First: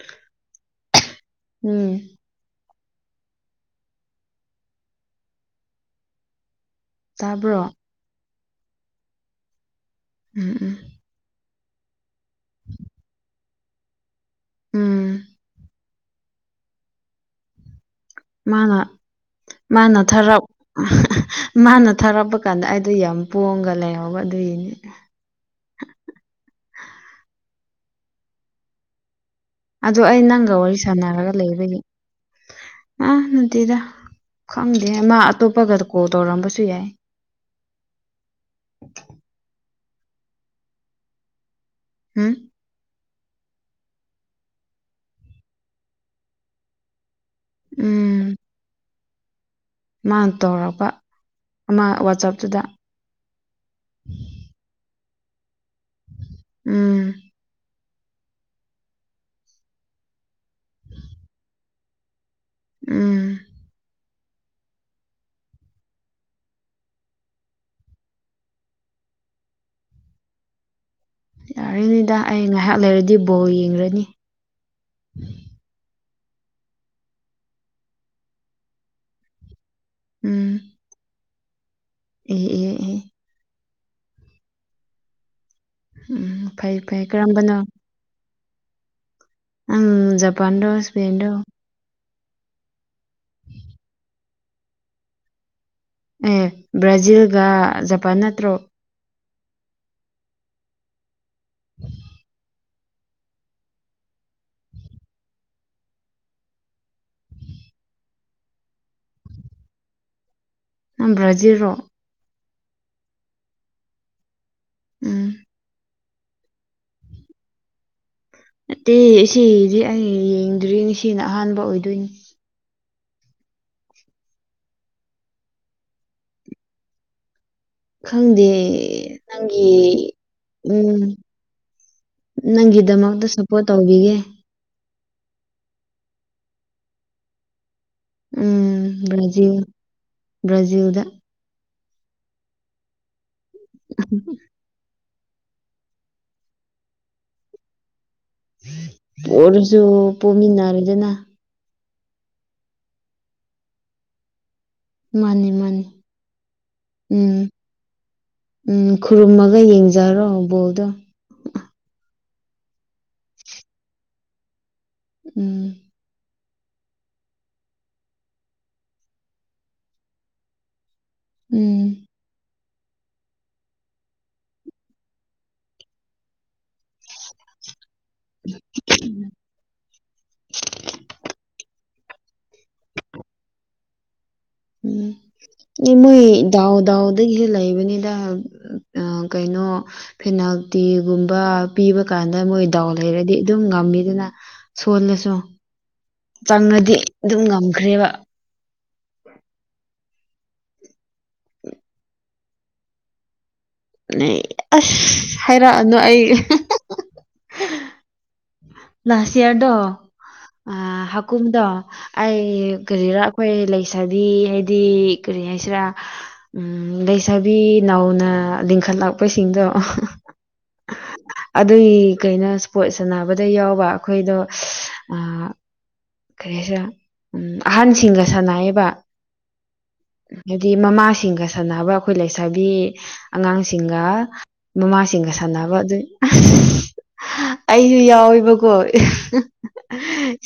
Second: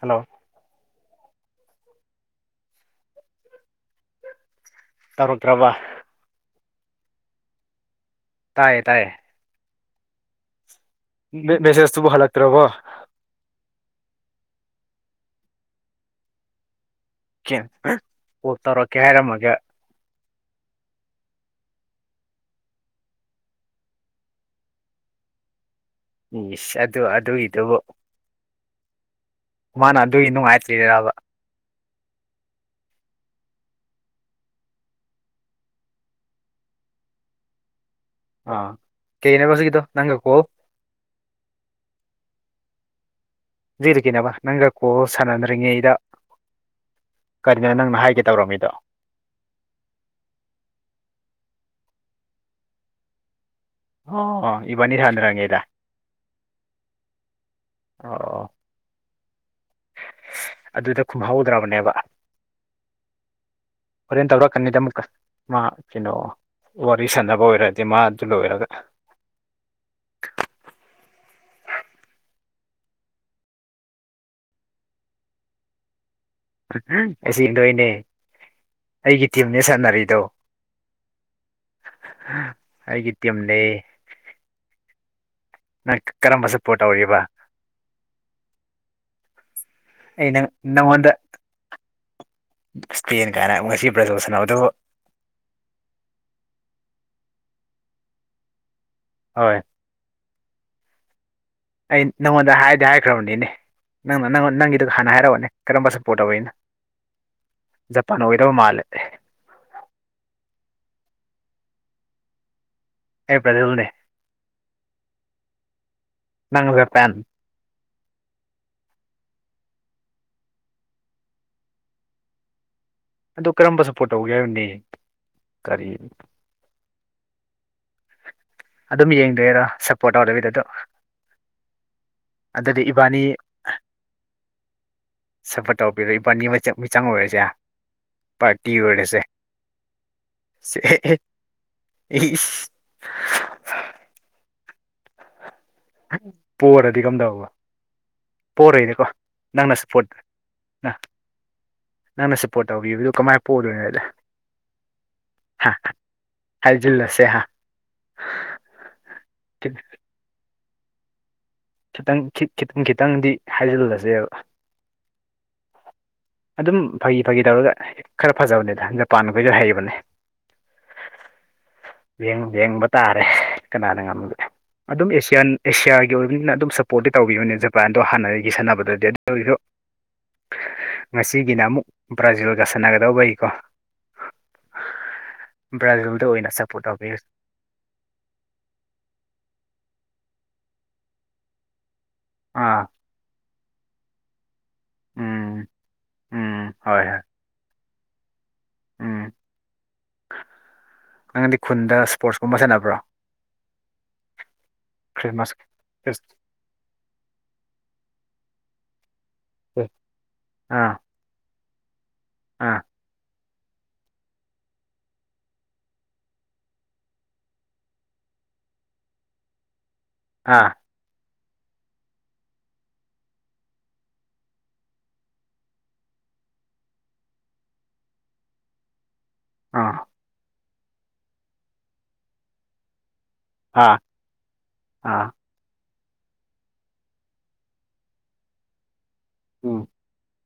hello ꯎꯝ ꯇꯧꯔꯛꯇ꯭ꯔꯕ ꯇꯥꯕ꯭ꯔꯣ ꯇꯥꯏꯌꯦ ꯇꯥꯏꯌꯦ ꯎꯝ ꯎꯝ ꯃꯦꯁꯦꯁꯇꯨꯕꯨ ꯍꯜꯂꯛꯇ꯭ꯔꯕꯣ ꯎꯝ ꯀ ꯃꯥꯅ ꯃꯥꯅ ꯊꯔꯥꯎ ꯃꯥꯅ ꯊꯥꯔꯛꯄ ꯀꯥꯟꯗ ꯑꯩꯗꯣ ꯌꯥꯝ ꯄꯣꯝꯒ ꯂꯩꯍꯧꯕ ꯑꯗꯨꯏꯅꯤ ꯏ ꯑ ꯑꯗꯨ ꯑꯗꯨ ꯏꯕꯨ ꯑ ꯑꯩ ꯅꯪꯒ ꯋꯥꯔꯤ ꯅꯨꯡꯉꯥꯏꯇ꯭ꯔꯤꯔꯕ ꯁꯥꯟꯅꯔꯒ ꯂꯩꯕꯅꯤ ꯑꯥ ꯅꯨꯡꯇꯤꯗ ꯈꯪꯗꯦ ꯃꯥ ꯑꯇꯣꯞꯄꯒ ꯀꯣꯜ ꯇꯧꯔꯝꯕꯁꯨ ꯌꯥꯏ ꯑ ꯀꯩꯩꯅ ꯐꯁ ꯀꯗꯣ ꯅꯪꯦ ꯀꯣ ꯍꯥꯝ ꯖꯤꯔꯤ ꯀꯦꯕ ꯅꯪꯒ ꯀꯣ ꯁꯥꯟꯅꯗ꯭ꯔꯤꯉꯩꯗ ꯀꯔꯤꯅꯣ ꯅꯪꯅ ꯍꯥꯏꯒꯦ ꯎꯝ ꯇꯧꯔꯝꯃꯤꯗꯣ ꯃꯥꯅ ꯇꯧꯔꯛꯄ ꯑꯃ ꯋꯥꯆꯞꯇꯨꯗ ꯑꯣ ꯏꯕꯅꯤꯔꯟ꯭ꯔ ꯍꯪꯦꯗ ꯎꯝ ꯑ ꯑꯗꯨꯗ ꯈꯨꯝꯍꯧꯗ꯭ꯔꯕꯅꯦꯕ ꯎꯝ ꯐꯣꯔꯦꯟ ꯇꯧꯔ ꯀꯅꯤꯗ ꯆꯤꯟꯅ ꯋꯥꯔꯤ ꯁꯥꯟꯅꯕ ꯑꯣꯏꯔꯗꯤ ꯃꯥ ꯑꯗꯨ ꯂꯣꯏꯔꯒ [unintelligible] ꯌꯥꯔꯅꯤꯗ ꯑꯩ ꯉꯥꯏꯍꯥꯛ ꯂꯩꯔꯗꯤ ꯕꯣꯜ ꯌꯦꯡꯈ꯭ꯔꯅꯤ ꯑꯁꯤꯁꯤ ꯏꯗꯣꯅꯦ ꯑꯩꯇ ꯅꯦ ꯁꯥꯟꯅꯔꯤꯗꯣ ꯎꯝ ꯑꯦ ꯑꯦ ꯑꯦ ꯑꯩꯒꯤ ꯇꯤꯝ ꯂꯩ ꯎꯝ ꯀꯔꯝꯕ ꯐꯩ ꯁꯞꯄꯣꯔꯠ ꯐꯩ ꯇꯧꯔꯤꯕ ꯀꯔꯝꯕꯅꯣ ꯎꯝ ꯑꯩ ꯅꯪ ꯖꯄꯥꯟꯗꯣ ꯅꯪꯉꯣꯟꯗ ꯁꯄꯦꯟꯟꯗꯣ ꯏꯁꯄꯦꯟ ꯀꯥꯏꯅ ꯉꯁꯤ ꯭ꯔꯖꯣꯁꯟ ꯑꯗꯨ ꯑꯦ ꯕ꯭ꯔꯥꯖꯤꯜꯒ ꯖꯄꯥꯟ ꯅꯠꯇ꯭ꯔꯣ ꯍꯣꯏ ꯑꯩ ꯅꯪꯉꯣꯟꯗ ꯍꯥꯏꯗꯤ ꯍꯥꯏꯈ꯭ꯔꯕꯅꯤꯅꯦ ꯅꯪꯅ ꯅꯪ ꯅꯪꯒꯤꯗꯨ ꯍꯥꯟꯅ ꯍꯥꯏꯔꯛꯑꯣꯅꯦ ꯀꯔꯝꯕ ꯁꯞꯄꯣꯔꯠ ꯇꯧꯧꯕꯩꯅꯣ ꯖꯄꯥꯟ ꯑꯣꯏꯗꯕ ꯃꯥꯜꯂꯦ ꯭ꯔꯖꯤꯜꯣ ꯑꯦ ꯄ꯭ꯔꯖꯜꯅꯦꯦ ꯎꯝ ꯅ ꯄꯦꯟ ꯅꯠꯇꯦ ꯏꯗꯤ ꯑꯩ ꯌꯦꯡꯗ꯭ꯔꯤ ꯉꯁꯤꯅ ꯑꯍꯥꯟꯕ ꯑꯣꯏꯗꯣꯏꯅꯤ ꯑꯗꯨ ꯀꯔꯝꯕ ꯁꯞꯄꯣꯔꯠ ꯇꯧꯒꯦ ꯍꯥꯏꯕꯅꯦ ꯀꯔꯤ ꯈꯪꯗꯦ ꯑꯗꯨꯝ ꯌꯦꯡꯗꯣꯏꯔꯥ ꯅꯪꯒꯤ ꯁꯞꯄꯣꯔꯠ ꯇꯧꯗꯕꯤꯗ ꯑꯗꯣ ꯎꯝ ꯑꯗꯨꯗꯤ ꯅꯪꯒꯤꯗꯃꯛꯇ ꯁꯞꯄꯣꯔꯠ ꯇꯧꯕꯤꯒꯦ ꯁꯄꯣꯠ ꯇꯧꯕꯤꯔꯣ ꯏꯕꯥꯅꯤ ꯃꯤꯆꯪ ꯑꯣꯏꯔꯁꯦ ꯄꯥꯔꯇꯤ ꯎꯝ ꯑꯣꯏꯁꯦ ꯕ꯭ꯔꯥꯖꯤꯜ ꯕ꯭ꯔꯥꯖꯤꯜꯗ ꯏ [unintelligible] ꯄꯔꯗꯤ ꯀꯝꯗꯎꯕ ꯄꯔꯣꯏꯗꯤꯀꯣ ꯄꯣꯔꯁꯨ ꯅꯪꯅꯁꯨ ꯄꯣꯔꯠꯇ ꯑ ꯄꯣꯃꯤꯟꯅꯔꯦꯗꯅ ꯅꯪꯅ ꯁꯞꯄꯣꯔꯠ ꯇꯧꯕꯤꯕꯗꯨ ꯀꯃꯥꯏꯅ ꯄꯣꯛꯎꯗꯣꯏꯅꯣ ꯍꯥꯏꯗ ꯃꯥꯅꯤ ꯃꯥꯅꯤ ꯍꯥꯏꯖꯤꯜꯂꯁꯦ ꯎꯝ ꯍꯥ ꯎꯝ ꯈꯨꯔꯨꯝꯃꯒ ꯈꯤ- ꯌꯦꯡꯖꯔꯣ ꯕꯣꯗꯣ ꯈꯤꯇꯪ ꯈꯤꯇꯪ ꯈꯤꯇꯪꯗꯤ ꯍꯥꯏꯖꯤꯜꯂꯁꯦꯕ ꯎꯝ ꯑꯗꯨꯝ ꯐꯥꯒꯤ ꯐꯥꯒꯤ ꯇꯧꯔꯒ ꯍꯦꯛ ꯈꯔ ꯐꯖꯕꯅꯦꯗ ꯖꯄꯥꯟꯈꯣꯏꯁꯨ ꯍꯩꯕꯅꯦ ꯎꯝ ꯦꯡ ꯦꯡ ꯇꯥꯔꯦ ꯀꯅꯥꯅ ꯉꯝꯒꯦ ꯑꯗꯨꯝ ꯑꯦꯁꯤꯌꯥ ꯑꯦꯁꯤꯌꯥꯒꯤ ꯑꯣꯏꯕꯅꯤꯅ ꯑꯗꯨꯝ ꯁꯞꯄꯣꯔꯠꯇꯤ ꯇꯧꯕꯤꯈꯤꯕꯅꯦ ꯎꯄꯥꯏꯟꯗꯣ ꯍꯥꯟꯅꯒꯤ ꯁꯟꯅꯅꯕꯗꯗꯤ ꯑꯗꯨ ꯑꯣꯏꯁꯨ ꯒꯤꯅ ꯑꯃꯨꯛ ꯕ꯭ꯔꯥꯖꯤꯜꯒ ꯁꯥꯟꯅꯒꯗꯧꯕꯩꯀꯣ ꯎꯝ ꯑꯦ ꯃꯣꯏ ꯑꯣꯏꯅ ꯗꯥꯎ ꯁꯞꯄꯣꯔꯠ ꯇꯧꯕꯤꯔ ꯗꯥꯎꯗꯒꯤꯁꯨꯦ ꯂꯩꯕꯅꯤꯗ ꯑ ꯀꯩꯅꯣ ꯑꯗꯨ ꯐꯦꯅꯥꯜꯇꯤꯒꯨꯝꯕ ꯄꯤꯕ ꯀꯥꯟꯗ ꯃꯣꯏ ꯑꯥ ꯗꯥꯎ ꯂꯩꯔꯗꯤ ꯑꯗꯨꯝ ꯉꯝꯃꯤꯗꯅ ꯁꯣꯜꯂꯁꯨ ꯎꯝ ꯎꯝ ꯆꯪꯉꯗꯤ ꯍꯣꯏ ꯍꯣꯏ ꯑꯗꯨꯝ ꯉꯝꯈ꯭ꯔꯦꯕ ꯎꯝ ꯍ [unintelligible] ꯅꯪꯗꯤ ꯈꯨꯟꯗ ꯏꯁꯄꯣꯔꯠꯁꯀꯨꯝꯕ ꯁꯥꯟꯅꯕ꯭ꯔꯣ ꯑꯁ ꯈ꯭ꯔꯤꯁꯃꯥꯁ ꯍꯥꯏꯔꯛꯑꯅꯨ ꯑꯩ ꯁꯤꯌꯥꯗꯣ ꯑꯥ ꯍꯥꯀꯨꯝꯗꯣ ꯑꯩ ꯑꯥ ꯀꯔꯤꯔ ꯑꯩꯈꯣꯏ ꯂꯩꯁꯥꯕꯤ ꯍꯥꯏꯗꯤ ꯀꯔꯤ ꯍꯥꯏꯁꯤꯔꯥ ꯂꯩꯁꯥꯕꯤ ꯅꯧꯅ ꯂꯤꯡꯈꯠꯂꯛꯄꯁꯤꯡꯗꯣ ꯑꯥ ꯑꯗꯨꯒꯤ ꯀꯩꯅꯣ ꯏꯁꯄꯣꯔꯠ ꯁꯥꯟꯅꯕꯗ ꯌꯥꯎꯕ ꯑꯩꯈꯣꯏꯗꯣ ꯀꯔꯤꯁꯤꯔ ꯎ ꯑꯍꯟꯁꯤꯡꯒ ꯁꯥꯟꯅꯑꯕ ꯑꯥ ꯍꯥꯏꯗꯤ ꯃꯃꯥꯁꯤꯡꯒ ꯁꯥꯟꯅꯕ ꯑꯩꯈꯣꯏ ꯂꯩꯁꯥꯕꯤ ꯑꯥ ꯑꯉꯥꯡꯁꯤꯡꯒ ꯑꯥ ꯃꯃꯥꯁꯤꯡꯒ ꯁꯥꯟꯅꯕ ꯑꯗꯨ ꯑꯩꯁꯨ ꯌꯥꯎꯋꯦꯕꯀꯣ ꯎꯝ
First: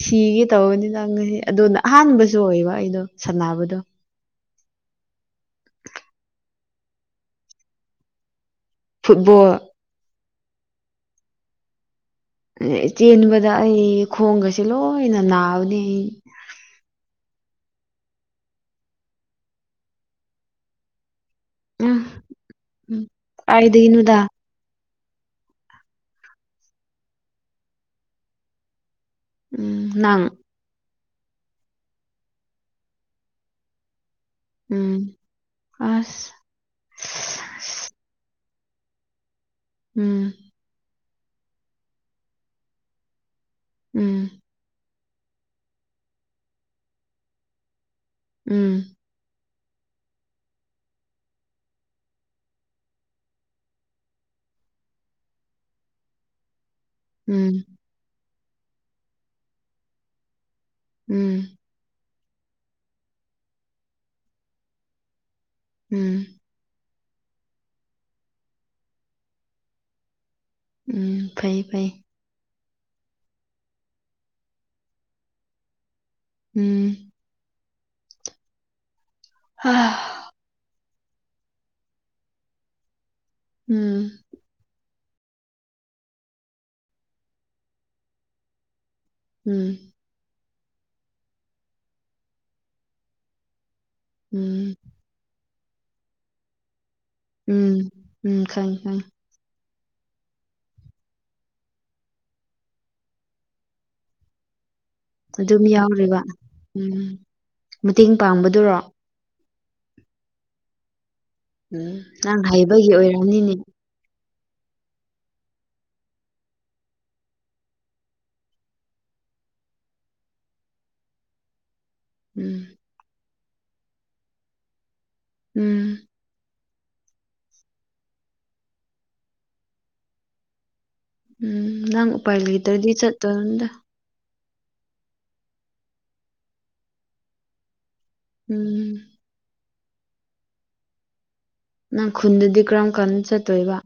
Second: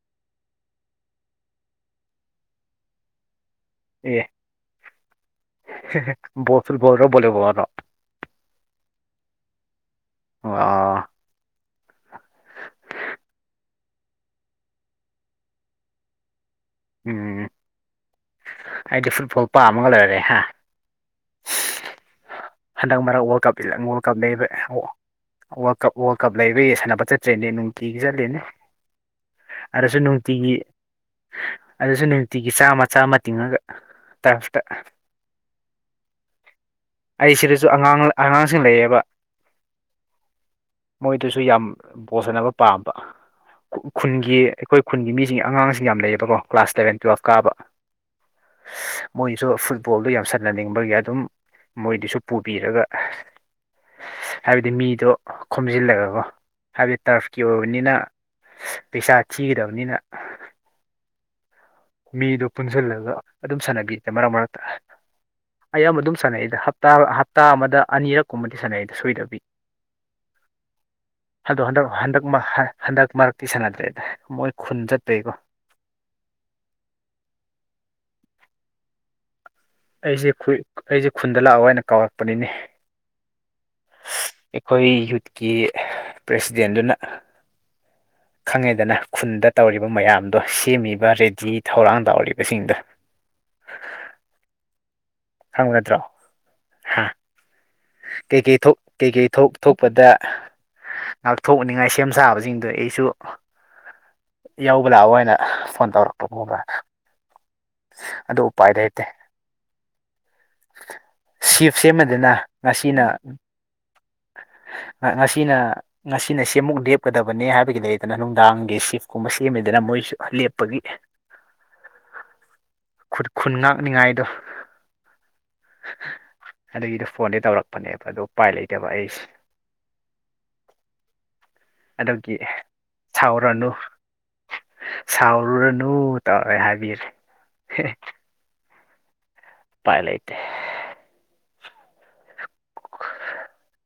ꯁꯤꯒꯤ ꯇꯧꯅꯤ ꯅꯪ ꯑꯗꯨꯅ ꯑꯍꯥꯟꯕꯁꯨ ꯑꯣꯏꯌꯦꯕ ꯑꯩꯗꯣ ꯁꯥꯟꯅꯕꯗ ꯑꯦ ꯣꯁꯜ ꯣꯔꯅꯣꯕꯅꯣ ꯐꯨꯠꯕꯣꯜ ꯋꯥ ꯆꯦꯟꯕꯗ ꯑꯩ ꯈꯣꯡꯒꯁꯦ ꯂꯣꯏꯅ ꯅꯥꯕꯅꯤ ꯑꯩ ꯎꯝ ꯑꯩꯗꯤ ꯐꯨꯠꯕꯣꯜ ꯄꯥꯝꯃꯒ ꯂꯩꯔꯦ ꯍꯥ ꯎꯝ ꯍꯟꯗꯛ ꯎꯝ ꯃꯔꯛ ꯋꯥꯔꯜ ꯀꯞ ꯏꯂ ꯋꯥꯔꯜ ꯀꯞ ꯀꯥꯏꯗꯒꯤꯅꯣꯗ ꯂꯩꯕ ꯑꯣ ꯋꯥꯔꯜ ꯀꯞ ꯋꯥꯔꯜ ꯀꯞ ꯂꯩꯕ ꯌꯥ ꯁꯥꯟꯅꯕ ꯆꯠꯇ꯭ꯔꯦꯅꯦ ꯅꯨꯡꯇꯤꯒꯤ ꯆꯠꯂꯦꯅꯦ ꯎꯝ ꯑꯁꯨ ꯅꯪ ꯅꯨꯡꯇꯤꯒꯤ ꯑꯗꯨꯁꯨ ꯅꯨꯡꯇꯤꯒꯤ ꯆꯥꯝꯃ ꯆꯥꯝ ꯑꯃ ꯇꯤꯡꯉꯒ ꯇꯔꯞꯇ ꯎꯝ ꯑꯁ ꯑꯩ ꯁꯤꯗꯁꯨ ꯑꯉꯥꯡ ꯑꯉꯥꯡꯁꯤꯡ ꯂꯩꯌꯦꯕ ꯎꯝ ꯃꯣꯏꯗꯨꯁꯨ ꯌꯥꯝ ꯄꯣꯁꯟꯅꯕ ꯄꯥꯝꯕ ꯎꯝ ꯈꯨꯟꯒꯤ ꯑꯩꯈꯣꯏ ꯈꯨꯟꯒꯤ ꯃꯤꯁꯤꯡ ꯑꯉꯥꯡꯁꯤꯡ ꯌꯥꯝ ꯂꯩꯔꯕꯀꯣ ꯀ꯭ꯂꯥꯁ ꯁꯂꯕꯦꯟ ꯇꯨꯌꯦꯜꯞ ꯀꯥꯕ ꯎꯝ ꯁꯨ ꯐꯨꯠꯕꯣꯜꯗ ꯌꯥꯝ ꯁꯥꯟꯅꯅꯤꯡꯕꯒꯤ ꯑꯗꯨꯝ ꯃꯣꯏꯗꯨꯁꯨ ꯄꯨꯕꯤꯔꯒ ꯍꯥꯏꯕꯗꯤ ꯃꯤꯗꯣ ꯈꯣꯝꯖꯤꯜꯂꯒꯀꯣ ꯍꯥꯏꯕꯗꯤ ꯇꯔꯐꯀꯤ ꯎꯝ ꯑꯣꯏꯕꯅꯤꯅ ꯄꯩꯁꯥ ꯊꯤꯒꯗꯕꯅꯤꯅ ꯎꯝ ꯃꯤꯗꯣ ꯄꯨꯟꯁꯤꯜꯂꯒ ꯑꯗꯨꯝ ꯁꯥꯟꯅꯕꯤꯗꯦ ꯃꯔꯛ ꯃꯔꯛꯇ ꯑꯩꯌꯥꯝ ꯑꯗꯨꯝ ꯎꯝ ꯁꯥꯟꯅꯩꯗ ꯞꯇꯥ ꯍꯞꯇꯥ ꯑꯃꯗ ꯑꯅꯤꯔꯛ ꯀꯨꯝꯕꯗꯤ ꯁꯥꯟꯅꯩꯗ ꯁꯣꯏꯗꯕꯤ ꯎꯝ ꯍꯗꯣ ꯐꯩ ꯍꯟꯗꯛ ꯐꯩ ꯍꯟꯗꯛ ꯃꯥ ꯍꯟꯗꯛ ꯃꯔꯛꯇꯤ ꯁꯥꯟꯅꯗ꯭ꯔꯦꯗ ꯃꯣꯏ ꯈꯨꯟ ꯆꯠꯇ꯭ꯔꯦꯀꯣ ꯎꯝ ꯎꯝ ꯑꯩꯁꯦ ꯑꯩꯁꯦ ꯈꯨꯟꯗ ꯂꯥꯛꯑꯣ ꯍꯥꯏꯅ ꯀꯥꯎꯔꯛꯄꯅꯤꯅꯦ ꯑꯩꯈꯣꯏ ꯌꯨꯠꯀꯤ ꯄ꯭ꯔꯦꯁꯤꯗꯦꯟꯗꯨꯅ ꯈꯪꯉꯦꯗꯅ ꯈꯨꯟꯗ ꯎꯝ ꯇꯧꯔꯤꯕ ꯃꯌꯥꯝ ꯑꯗꯣ ꯁꯦꯝꯃꯤꯕ ꯔꯦꯗꯤ ꯊꯧꯔꯥꯡ ꯇꯧꯔꯤꯕꯁꯤꯡꯗꯣ ꯎꯝ ꯈꯪꯒꯗ꯭ꯔꯣ ꯍꯥ ꯎꯝ ꯀꯩ ꯎꯝ ꯀꯩ ꯊꯣꯛ ꯈꯪꯉꯤ ꯈꯪꯉꯤ ꯀꯩ ꯀꯩ ꯊꯣꯛ ꯥꯊꯣꯛꯄꯗ ꯉꯥꯛꯊꯣꯛꯅꯤꯡꯉꯥꯏ ꯁꯦꯝ ꯁꯥꯕꯁꯤꯡꯗꯣ ꯑꯩꯁꯨ ꯌꯥꯎꯧꯕ ꯂꯥꯛꯑꯣ ꯍꯥꯏꯅ ꯑꯗꯨꯝ ꯐꯣꯟ ꯌꯥꯎꯔꯤꯕ ꯇꯧꯔꯛꯄꯒꯨꯝꯕ ꯎꯝ ꯃꯇꯦꯡ ꯄꯥꯡꯕꯗꯨꯔꯣ ꯁꯤꯞ ꯎꯝ ꯁꯦꯝꯃꯗꯅ ꯅꯪ ꯍꯩꯕꯒꯤ ꯉꯁꯤꯅ ꯑꯣꯏꯔꯝꯅꯤꯅꯦ [unintelligible] [inaudible] ꯉꯁꯤꯅ ꯉꯁꯤꯅ ꯁꯦꯝꯃꯨꯛ ꯂꯦꯞꯀꯗꯕꯅꯤ ꯍꯥꯏꯕꯒꯤ ꯂꯩꯗꯅ ꯅꯨꯡꯗꯥꯡꯒꯤ ꯁꯤꯐꯀꯨꯝꯕ ꯁꯦꯝꯃꯤꯗꯅ ꯃꯣꯏꯁ ꯂꯤꯞ ꯄꯒꯤ ꯎꯝ ꯈꯨ ꯈꯨꯟ ꯉꯥꯛꯅꯤꯉꯥꯏꯗꯣ ꯎꯝ ꯑꯗꯨꯒꯤꯗꯤ ꯐꯣꯟꯗꯤ ꯇꯧꯔꯛꯄꯅꯦꯕ ꯑꯣ ꯎꯄꯥꯏ ꯂꯩꯇꯕ ꯑꯩꯁꯦ ꯎꯝ ꯅꯪ ꯑꯗꯨꯒꯤ ꯎꯄꯥꯏ ꯂꯩꯗꯗꯤ ꯆꯠꯠꯇꯗ ꯁꯥꯎꯔꯅꯨ ꯁꯥꯎꯔꯨꯔꯅꯨ ꯇꯧꯔꯦ ꯍꯥꯏꯕꯤꯔꯦ ꯎꯝ ꯄꯥꯏ ꯂꯩ ꯏꯇ ꯅꯪ ꯈꯨꯟꯗꯗꯤ ꯀꯔꯝ ꯀꯥꯟ ꯆꯠꯇꯣꯏꯕ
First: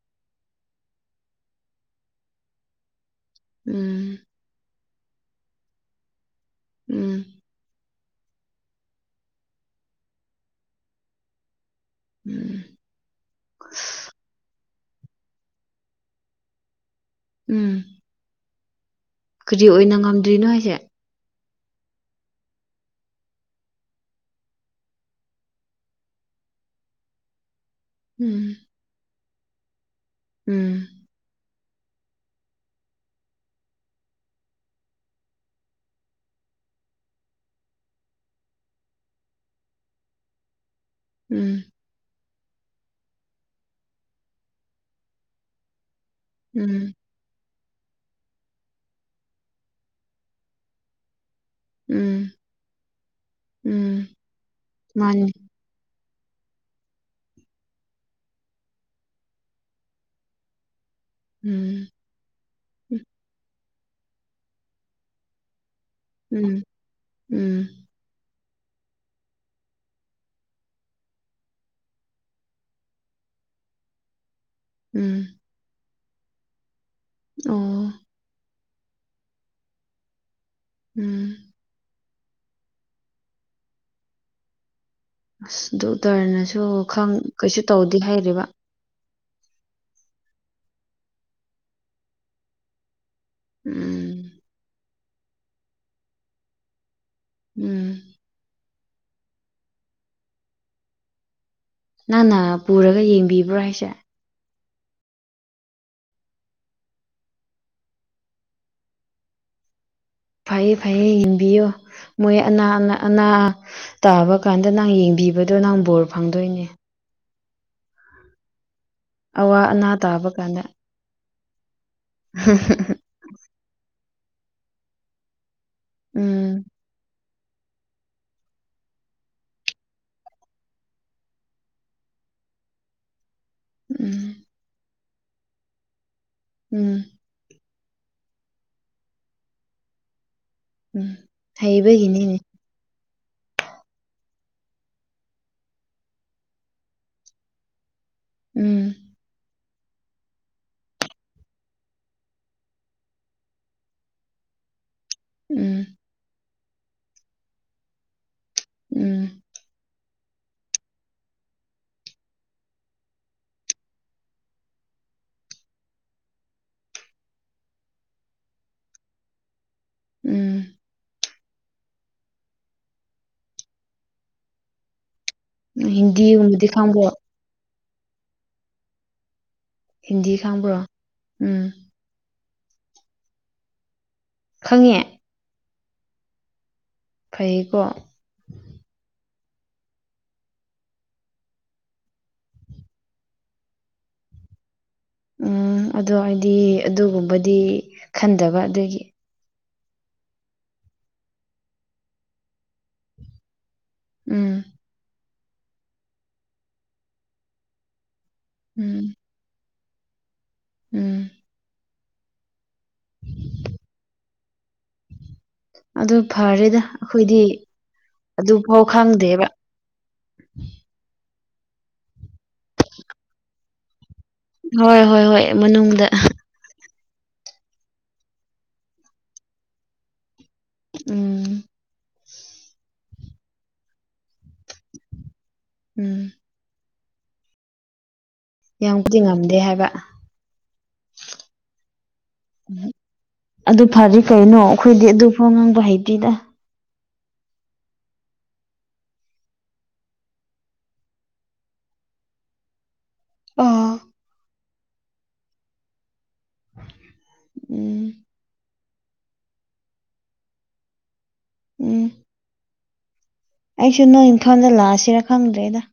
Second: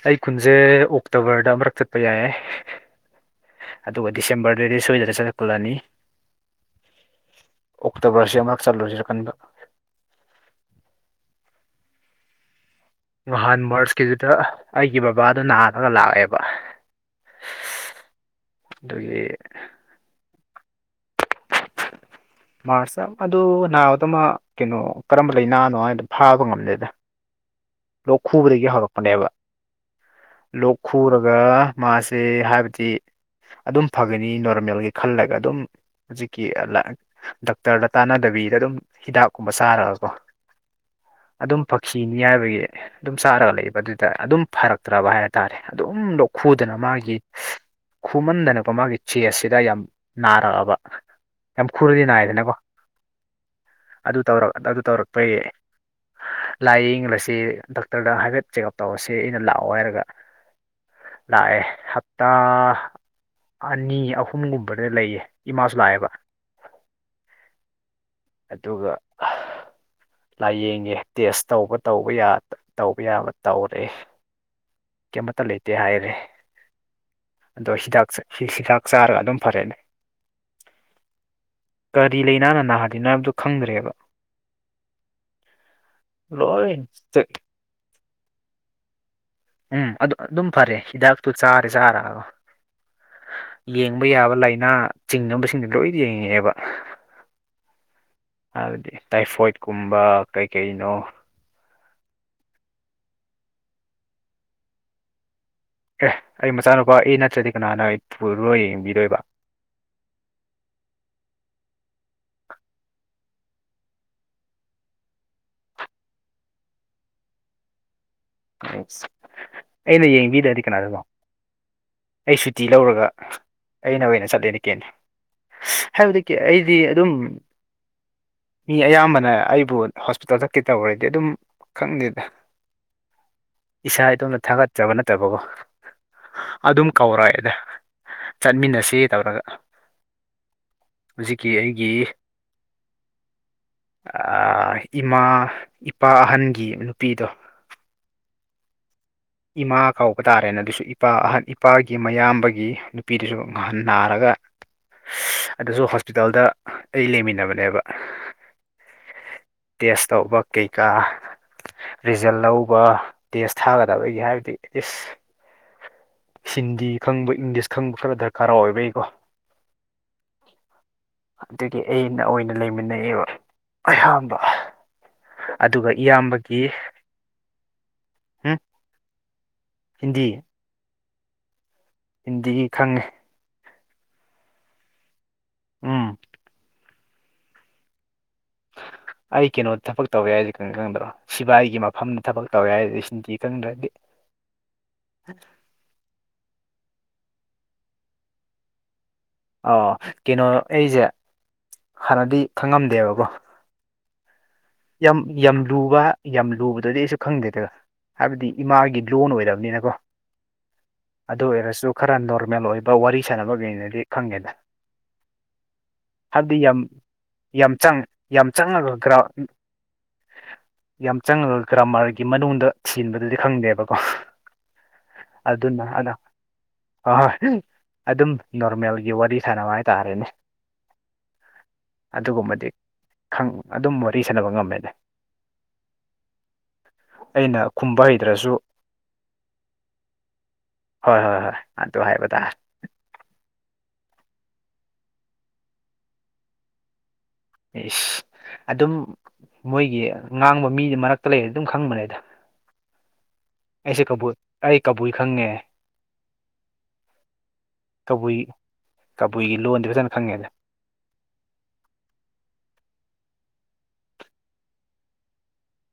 ꯁ ꯑꯩ ꯀꯨꯟꯁꯦ ꯑꯣꯛꯇꯣꯕꯔꯗ ꯑꯃꯔꯛ ꯆꯠꯄ ꯌꯥꯏꯌꯦꯦ ꯑꯗꯨꯒ ꯎꯝ ꯗꯤꯁꯦꯝꯕꯔꯗꯨꯗꯤ ꯁꯣꯏꯗꯅ ꯆꯠꯂꯛꯄꯂꯑꯅꯤ ꯎꯝ ꯑꯣꯛꯇꯣꯕꯔꯁꯤ ꯑꯃꯨ ꯆꯠꯂꯨꯔꯁꯤꯔꯀꯟꯕ ꯎꯝ ꯅꯍꯥꯟ ꯃꯥꯔꯁꯀꯤꯗꯨꯗ ꯑꯩꯒꯤ ꯕꯕꯥꯗ ꯅꯥꯔꯒ ꯂꯥꯛꯑꯦꯕ ꯎꯝ ꯑꯗꯨꯒꯤ ꯀꯔꯤ ꯑꯣꯏꯅ ꯉꯝꯗꯔ꯭ꯤꯅꯣ ꯑꯩꯁꯦ ꯃꯥꯔꯁ ꯑꯗꯨ ꯅꯥꯕꯗꯃ ꯀꯩꯅꯣ ꯀꯔꯝꯕ ꯂꯩꯥꯏꯅꯥꯅꯣ ꯍꯥꯏꯗ ꯐꯥꯕ ꯉꯝꯗꯦꯗ ꯂꯣꯛ ꯎꯝ ꯈꯨꯕꯗꯒꯤ ꯍꯧꯔꯛꯄꯅꯦꯕ ꯂꯣꯛ ꯎꯝ ꯈꯨꯔꯒ ꯃꯥꯁꯦ ꯍꯥꯏꯕꯗꯤ ꯑꯗꯨꯝ ꯐꯒꯅꯤ ꯅꯣꯔꯃꯦꯜꯒꯤ ꯈꯜꯂꯒ ꯑꯗꯨꯝ ꯍꯧꯖꯤꯛꯀꯤ ꯗꯥꯛꯇꯔ ꯂꯇꯥꯅꯗꯕꯤꯗ ꯑꯗꯨꯝ ꯍꯤꯗꯥꯛꯀꯨꯝꯕ ꯁꯥꯔꯒꯀꯣ ꯑꯗꯨꯝ ꯎꯝ ꯐꯛꯁꯤꯅꯤ ꯍꯥꯏꯕꯒꯤ ꯑꯗꯨꯝ ꯆꯥꯔꯒ ꯂꯩꯕ ꯑꯗꯨꯗ ꯑꯗꯨꯝ ꯐꯔꯛꯇ꯭ꯔꯕ ꯍꯥꯏꯇꯥꯔꯦ ꯑꯗꯨ ꯁꯨꯝ ꯂꯣꯛꯈꯨꯗꯅ ꯎꯝ ꯃꯥꯒꯤ ꯈꯨꯃꯟꯗꯅꯅꯕ ꯃꯥꯒꯤ ꯆꯦ ꯑꯁꯤꯗ ꯌꯥꯝ ꯅꯥꯔꯛꯑꯕ ꯌꯥꯝ ꯈꯨꯔꯗꯤ ꯎꯝ ꯅꯥꯏꯗꯅꯕ ꯎꯝ ꯑꯗꯨ ꯇꯧꯔꯛ ꯑꯗꯨ ꯃꯥꯅꯤ ꯇꯧꯔꯛꯄꯩ ꯂꯥꯏꯌꯦꯡꯕꯁꯤ ꯗꯣꯛꯇꯔꯗ ꯍꯥꯏꯐꯦꯠ ꯆꯦꯛꯑꯞ ꯇꯧꯔꯁꯦ ꯑꯩꯅ ꯂꯥꯛꯑꯣ ꯍꯥꯏꯔꯒ ꯥꯂꯥꯛꯑꯦ ꯎꯝ ꯍꯞꯇꯥ ꯑꯅꯤ ꯑꯍꯨꯝꯒꯨꯝꯕꯗ ꯂꯩꯌꯦ ꯏꯃꯁꯨ ꯂꯥꯛꯑꯦꯕ ꯎꯝ ꯎꯝ ꯑꯗꯨꯒ ꯂꯥꯏꯌꯦꯡꯉꯦ ꯇꯦꯁ ꯇꯧꯕ ꯇꯧꯕ ꯇꯧꯕ ꯌꯥꯕ ꯇꯧꯔꯦ ꯎꯝ ꯀꯩꯃꯇ ꯂꯩꯇꯦ ꯍꯥꯏꯔꯦ ꯑꯗꯣ ꯑꯣ ꯍꯤꯗ ꯍꯤꯗꯥꯛ ꯆꯥꯔꯒ ꯑꯗꯨꯝ ꯐꯔꯦꯅꯦ ꯎꯝ ꯀꯔꯤ ꯂꯩꯅꯥꯅ ꯅꯥꯍꯜꯂꯤꯅꯣ ꯍꯥꯏꯕꯗꯨ ꯈꯪꯗ꯭ꯔꯦꯕ ꯑꯁ ꯗꯣꯛꯇꯔꯅꯁꯨ ꯂꯣꯏ ꯈ ꯀꯩꯁꯨ ꯇꯧꯗꯦ ꯍꯥꯏꯔꯤꯕ ꯎꯝ ꯑꯗꯨ ꯑꯗꯨꯝ ꯐꯔꯦ ꯍꯤꯗꯥꯛꯇꯨ ꯆꯥꯔꯦ ꯆꯥꯔꯒ ꯌꯦꯡꯕ ꯎꯝ ꯌꯥꯕ ꯂꯥꯏꯅꯥ ꯆꯤꯡꯅꯕꯁꯤꯡꯗ ꯂꯣꯏꯅ ꯌꯦꯡꯉꯛꯑꯦꯕ ꯎꯝ ꯍꯥꯏꯕꯗꯤ ꯇꯥꯏꯐꯣꯏꯠꯀꯨꯝꯕ ꯀꯩꯀꯩꯅꯣ ꯅꯪꯅ ꯄꯨꯔꯒ ꯌꯦꯡꯕꯤꯕ꯭ꯔꯣ ꯍꯥꯏꯁꯦ ꯑꯦ ꯑꯩ ꯃꯆꯥꯅꯨꯄꯥ ꯑꯩ ꯅꯠꯇ꯭ꯔꯗꯤ ꯀꯅꯥꯅꯣ ꯑꯩ ꯄꯨꯔ ꯌꯦꯡꯕꯤꯔꯣꯏꯕ ꯐꯩꯌꯦ ꯐꯌꯦ ꯍꯤꯡꯕꯤꯌꯣ ꯃꯣꯏ ꯑꯅꯥ ꯑ ꯑꯅꯥ ꯇꯥꯕ ꯀꯥꯟꯗ ꯅꯪ ꯌꯦꯡꯕꯤꯕꯗꯣ ꯅꯪ ꯕꯣꯔ ꯐꯪꯗꯣꯏꯅꯦ ꯑꯋꯥ ꯑꯅꯥ ꯑꯩꯅ ꯇꯥꯕ ꯌꯦꯡꯕꯤꯗꯗꯤ ꯀꯥꯟꯗ ꯀꯅꯥꯗꯅꯣ ꯑꯩ ꯁꯨꯇꯤ ꯂꯧꯔꯒ ꯑꯩꯅ ꯑꯣꯏꯅ ꯆꯠꯂꯦ ꯅꯤꯀꯦꯅꯤ ꯍꯥꯏꯕꯗꯤ ꯎꯝ ꯑꯩꯗꯤ ꯑꯗꯨꯝ [inaudible] ꯃꯤ ꯑꯌꯥꯝꯕꯅ ꯑꯩꯕꯨ ꯍꯣꯁꯄꯤꯇꯥꯜ ꯈꯛꯀꯤ ꯇꯧꯔꯗꯤ ꯑꯗꯨꯝ ꯈꯪꯗꯦꯗ ꯏꯁꯥ ꯎꯝ ꯏꯇꯣꯝꯇ ꯊꯥꯒꯠꯇꯕ ꯅꯠꯇꯕꯀꯣ ꯑꯗꯨꯝ ꯎꯝ ꯀꯧꯔꯛꯑꯦꯗ ꯆꯠꯃꯤꯟꯅꯁꯤ ꯇꯧꯔꯒ ꯎꯝ ꯍꯧꯖꯤꯛꯀꯤ ꯑꯩꯒꯤ ꯍꯩꯕꯒꯤꯅꯤꯅꯦ ꯏꯃꯥ ꯏꯄꯥ ꯑꯍꯟꯒꯤ ꯅꯨꯄꯤꯗꯣ ꯎꯝ ꯏꯃꯥ ꯀꯧꯕ ꯇꯥꯔꯦꯅ ꯑꯗꯨꯁꯨ ꯏꯄꯥ ꯑꯍꯟ ꯏꯄꯥꯒꯤ ꯃꯌꯥꯝꯕꯒꯤ ꯅꯨꯄꯤꯗꯨꯁꯨ ꯉꯍꯥꯟ ꯅꯥꯔꯒ ꯑꯗꯨꯁꯨ ꯎꯝ ꯍꯣꯁꯄꯤꯇꯥꯜꯗ ꯑꯩ ꯂꯩꯃꯤꯟꯅꯕꯅꯦꯕ ꯎꯝ ꯇꯦꯁ ꯇꯧꯕ ꯀꯩꯀꯥ ꯔꯤꯖꯜ ꯂꯧꯕ ꯇꯦꯁ ꯊꯥꯒꯗ ꯀ ꯑꯩꯒꯤ ꯍꯥꯏꯕꯗꯤ ꯏꯁ ꯍꯤꯟꯗꯤ ꯈꯪꯕ ꯏꯪꯂꯤꯁ ꯈꯪꯕ ꯈꯔ ꯗꯔꯀꯥꯔ ꯑꯣꯏꯕꯒꯤꯀꯣ ꯎꯝ ꯑꯗꯨꯒꯤ ꯑꯩꯅ ꯑꯣꯏꯅ ꯂꯩꯃꯤꯟꯅꯩꯑꯦꯕ ꯑꯌꯥꯝꯕ ꯑꯗꯨꯒ ꯏꯌꯥꯝꯕꯒꯤ ꯍꯤꯟꯗꯤꯒꯨꯝꯕꯗꯤ ꯈꯪꯕ꯭ꯔꯣ ꯎꯝ ꯍꯤꯟꯗꯤ ꯈꯥꯡꯕ꯭ꯔꯣ ꯎꯝ ꯍꯤꯟꯗꯤꯒꯤ ꯈꯪꯉꯦ ꯈꯪꯉꯦ ꯎꯝ ꯐꯩꯀꯣ ꯑꯩ ꯀꯩꯅꯣꯗ ꯊꯕꯛ ꯇꯧꯔꯦ ꯍꯥꯏꯁꯦ ꯀ ꯈꯪꯗ꯭ꯔꯣ ꯁꯤꯚꯥꯏꯒꯤ ꯃꯐꯝꯗ ꯊꯕꯛ ꯇꯧꯔꯦ ꯍꯥꯏꯁꯦ ꯁꯤꯗꯤ ꯈꯪꯗ꯭ꯔꯗꯤ ꯎ ꯎꯝ ꯑꯗꯣ ꯑꯩꯗꯤ ꯑꯗꯨꯒꯨꯝꯕꯗꯤ ꯈꯟꯗꯕ ꯑꯗꯨꯒꯤ ꯑ ꯀꯩꯅꯣ ꯑꯩꯁꯦ ꯍꯥꯟꯅꯗꯤ ꯈꯪꯉꯝꯗꯦꯕꯀꯣ ꯎꯝ ꯌꯥꯝ ꯌꯥꯝ ꯂꯨꯕ ꯌꯥꯝ ꯂꯨꯕꯗꯗꯤ ꯑꯩꯁꯨ ꯈꯪꯗꯦꯗ ꯍꯥꯏꯕꯗꯤ ꯎꯝ ꯏꯃꯥꯒꯤ ꯂꯣꯟ ꯑꯣꯏꯔꯕꯅꯤꯅꯀꯣ ꯎꯝ ꯑꯗꯨ ꯑꯣꯏꯔꯁꯨ ꯈꯔ ꯅꯣꯔꯃꯦꯜ ꯑꯣꯏꯕ ꯋꯥꯔꯤ ꯁꯥꯟꯅꯕꯒꯤ ꯑꯣꯏꯅꯗꯤ ꯈꯪꯒꯦꯗ ꯎꯝ ꯑꯗꯨ ꯌꯥꯝ ꯐꯔꯦꯗ ꯑꯩꯈꯣꯏꯗꯤ ꯌꯥꯝ ꯆꯪ ꯌꯥꯝ ꯑꯗꯨꯐꯥꯎ ꯆꯪꯉꯒ ꯒ꯭ꯔꯥ ꯈꯪꯗꯦꯕ ꯌꯥꯝ ꯆꯪꯉꯒ ꯒ꯭ꯔꯥꯃꯥꯔꯒꯤ ꯃꯅꯨꯡꯗ ꯊꯟꯕꯗꯨꯗꯤ ꯈꯪꯗꯦꯕꯀꯣ ꯍꯣꯏ ꯍꯣꯏ ꯍꯣꯏ ꯃꯅꯨꯡꯗ ꯍꯣꯏ ꯍꯣꯏ ꯑꯗꯨꯝ ꯅꯣꯔꯃꯦꯜꯒꯤ ꯋꯥꯔꯤ ꯁꯥꯟꯅꯕ ꯍꯥꯏꯇꯥꯔꯦꯅꯦ ꯎꯝ ꯑꯗꯨꯒꯨꯝꯕꯗꯤ ꯑꯗꯨꯝ ꯃꯔꯤ ꯁꯦꯟꯅꯕ ꯉꯝꯃꯦꯅꯦ ꯎꯝ ꯑꯩꯅ ꯈꯨꯝꯕꯩ ꯌꯥꯝꯕꯨꯗꯤ ꯉꯝꯗꯦ ꯍꯥꯏꯕ ꯍꯣꯏ ꯍꯣꯏ ꯍꯣꯏ ꯑꯗꯨ ꯍꯥꯏꯕ ꯇꯥꯔꯦ ꯎ ꯑꯗꯨ ꯐꯔ ꯀꯩꯅꯣ ꯑꯩꯈꯣꯏꯗꯤ ꯑꯗꯨ ꯐꯣ ꯉꯥꯡꯕ ꯍꯩꯇꯦꯗ ꯏꯁ ꯑꯗꯨꯝ ꯃꯣꯏꯒꯤ ꯉꯥꯡꯕ ꯃꯤꯗꯤ ꯃꯔꯛꯇ ꯂꯩꯔꯗꯤ ꯑꯗꯨꯝ ꯈꯪꯕꯅꯦꯗ ꯑꯣ ꯑꯩꯁꯦ ꯀꯕꯨ ꯑꯩ ꯀꯕꯨꯏ ꯈꯪꯉꯦ ꯎꯝ ꯀꯕꯨꯏ ꯀꯕꯨꯏꯒꯤ ꯂꯣꯟꯗꯤ ꯐꯖꯅ ꯈꯪꯉꯦꯗ ꯎꯝ ꯑꯩꯁꯨ ꯅꯣꯏ ꯏꯪꯊꯣꯜꯗ ꯂꯥꯛꯑꯁꯤꯔ ꯈꯪꯗ꯭ꯔꯦꯗ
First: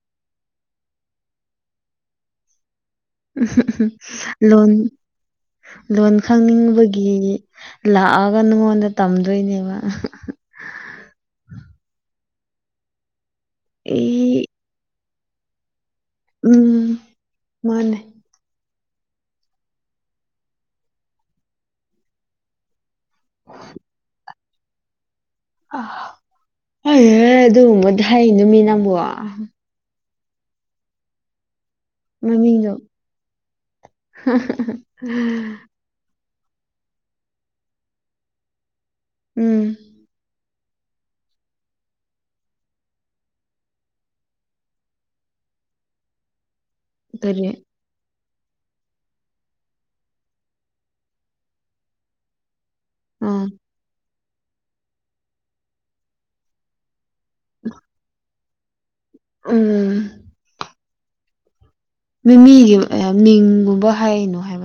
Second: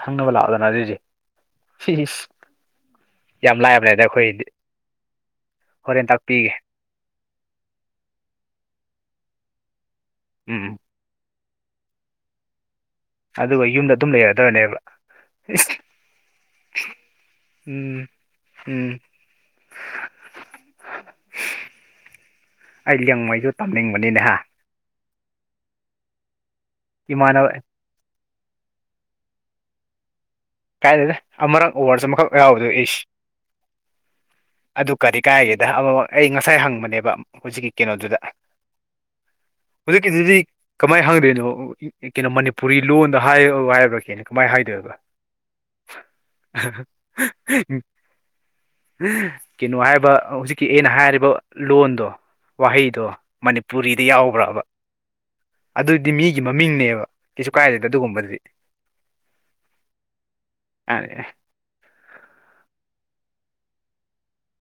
ꯈꯪꯅꯕ ꯂꯥꯛꯑꯣꯗꯅ ꯑꯗꯨꯏꯗꯤꯦ ꯁꯤ ꯎ ꯂꯣꯟ ꯍꯣꯔꯦꯟ ꯂꯣꯟ ꯇꯥꯛꯄꯤꯒꯦ ꯈꯪꯅꯤꯡꯕꯒꯤ ꯂꯒ ꯅꯣꯟꯟ꯭ꯔ ꯇꯝꯣꯣꯏꯅꯦꯕ ꯎꯝ ꯎ ꯑꯗꯨꯒ ꯌꯨꯝꯗ ꯑꯗꯨꯝ ꯑꯩ ꯂꯩꯒꯗꯕꯅꯦꯕ ꯎꯝ ꯃꯥꯅꯦ ꯎꯝ [unintelligible] ꯑꯩ ꯂꯡꯉꯩꯁꯨ ꯇꯝꯅꯤꯡꯕꯅꯤꯅꯦꯍ ꯏꯃꯥꯟꯅꯕ ꯑꯗꯨ ꯃꯗ ꯅꯨꯃꯤꯠ ꯅꯪꯕꯨ ꯀꯥꯏ ꯂꯩꯗ ꯑ ꯑꯃꯔ ꯑꯣꯋꯥꯔꯁꯨ ꯑꯃꯈꯛ ꯌꯥꯎꯕꯗꯣ ꯃꯃꯤꯡꯗꯣ ꯏꯁ ꯑꯗꯨ ꯀꯔꯤ ꯀꯥꯏꯒꯦꯗ ꯑꯃ ꯑꯩ ꯉꯁꯥꯏ ꯍꯪꯕꯅꯦꯕ ꯍꯧꯖꯤꯛꯀꯤ ꯀꯩꯅꯣꯗꯨꯗ ꯎꯝ ꯍꯧꯖꯤꯛꯀꯤꯗꯨꯗꯤ ꯀꯃꯥꯏꯅ ꯍꯪꯗꯣꯏꯅꯣ ꯀꯩꯅꯣ ꯃꯅꯤꯄꯨꯔꯤ ꯂꯣꯟꯗ ꯍꯥꯏ ꯍꯥꯏꯕ꯭ꯔꯥ ꯀꯦꯅꯦꯣ ꯀꯃꯥꯏꯅ ꯍꯥꯏꯗꯣꯏꯕ ꯀꯔꯤ [unintelligible] ꯀꯩꯅꯣ ꯍꯥꯏꯕ ꯍꯧꯖꯤꯛꯀꯤ ꯑꯩꯅ ꯍꯥꯏꯔꯤꯕ ꯂꯣꯟꯗꯣ ꯋꯥꯍꯩꯗꯣ ꯑ ꯃꯅꯤꯄꯨꯔꯤꯗ ꯌꯥꯎꯕ꯭ꯔꯕ ꯑꯗꯨꯗꯤ ꯃꯤꯒꯤ ꯃꯃꯤꯡꯅꯦꯕ ꯀꯩꯁꯨ ꯀꯥꯏꯗꯦ ꯑꯗꯨꯒꯨꯝꯕꯗꯤ ꯎꯝ ꯑꯗꯦ ꯃꯤ ꯃꯤꯒꯤ ꯃꯤꯡꯒꯨꯝꯕ ꯍꯥꯏꯅꯣ ꯍꯥꯏꯕ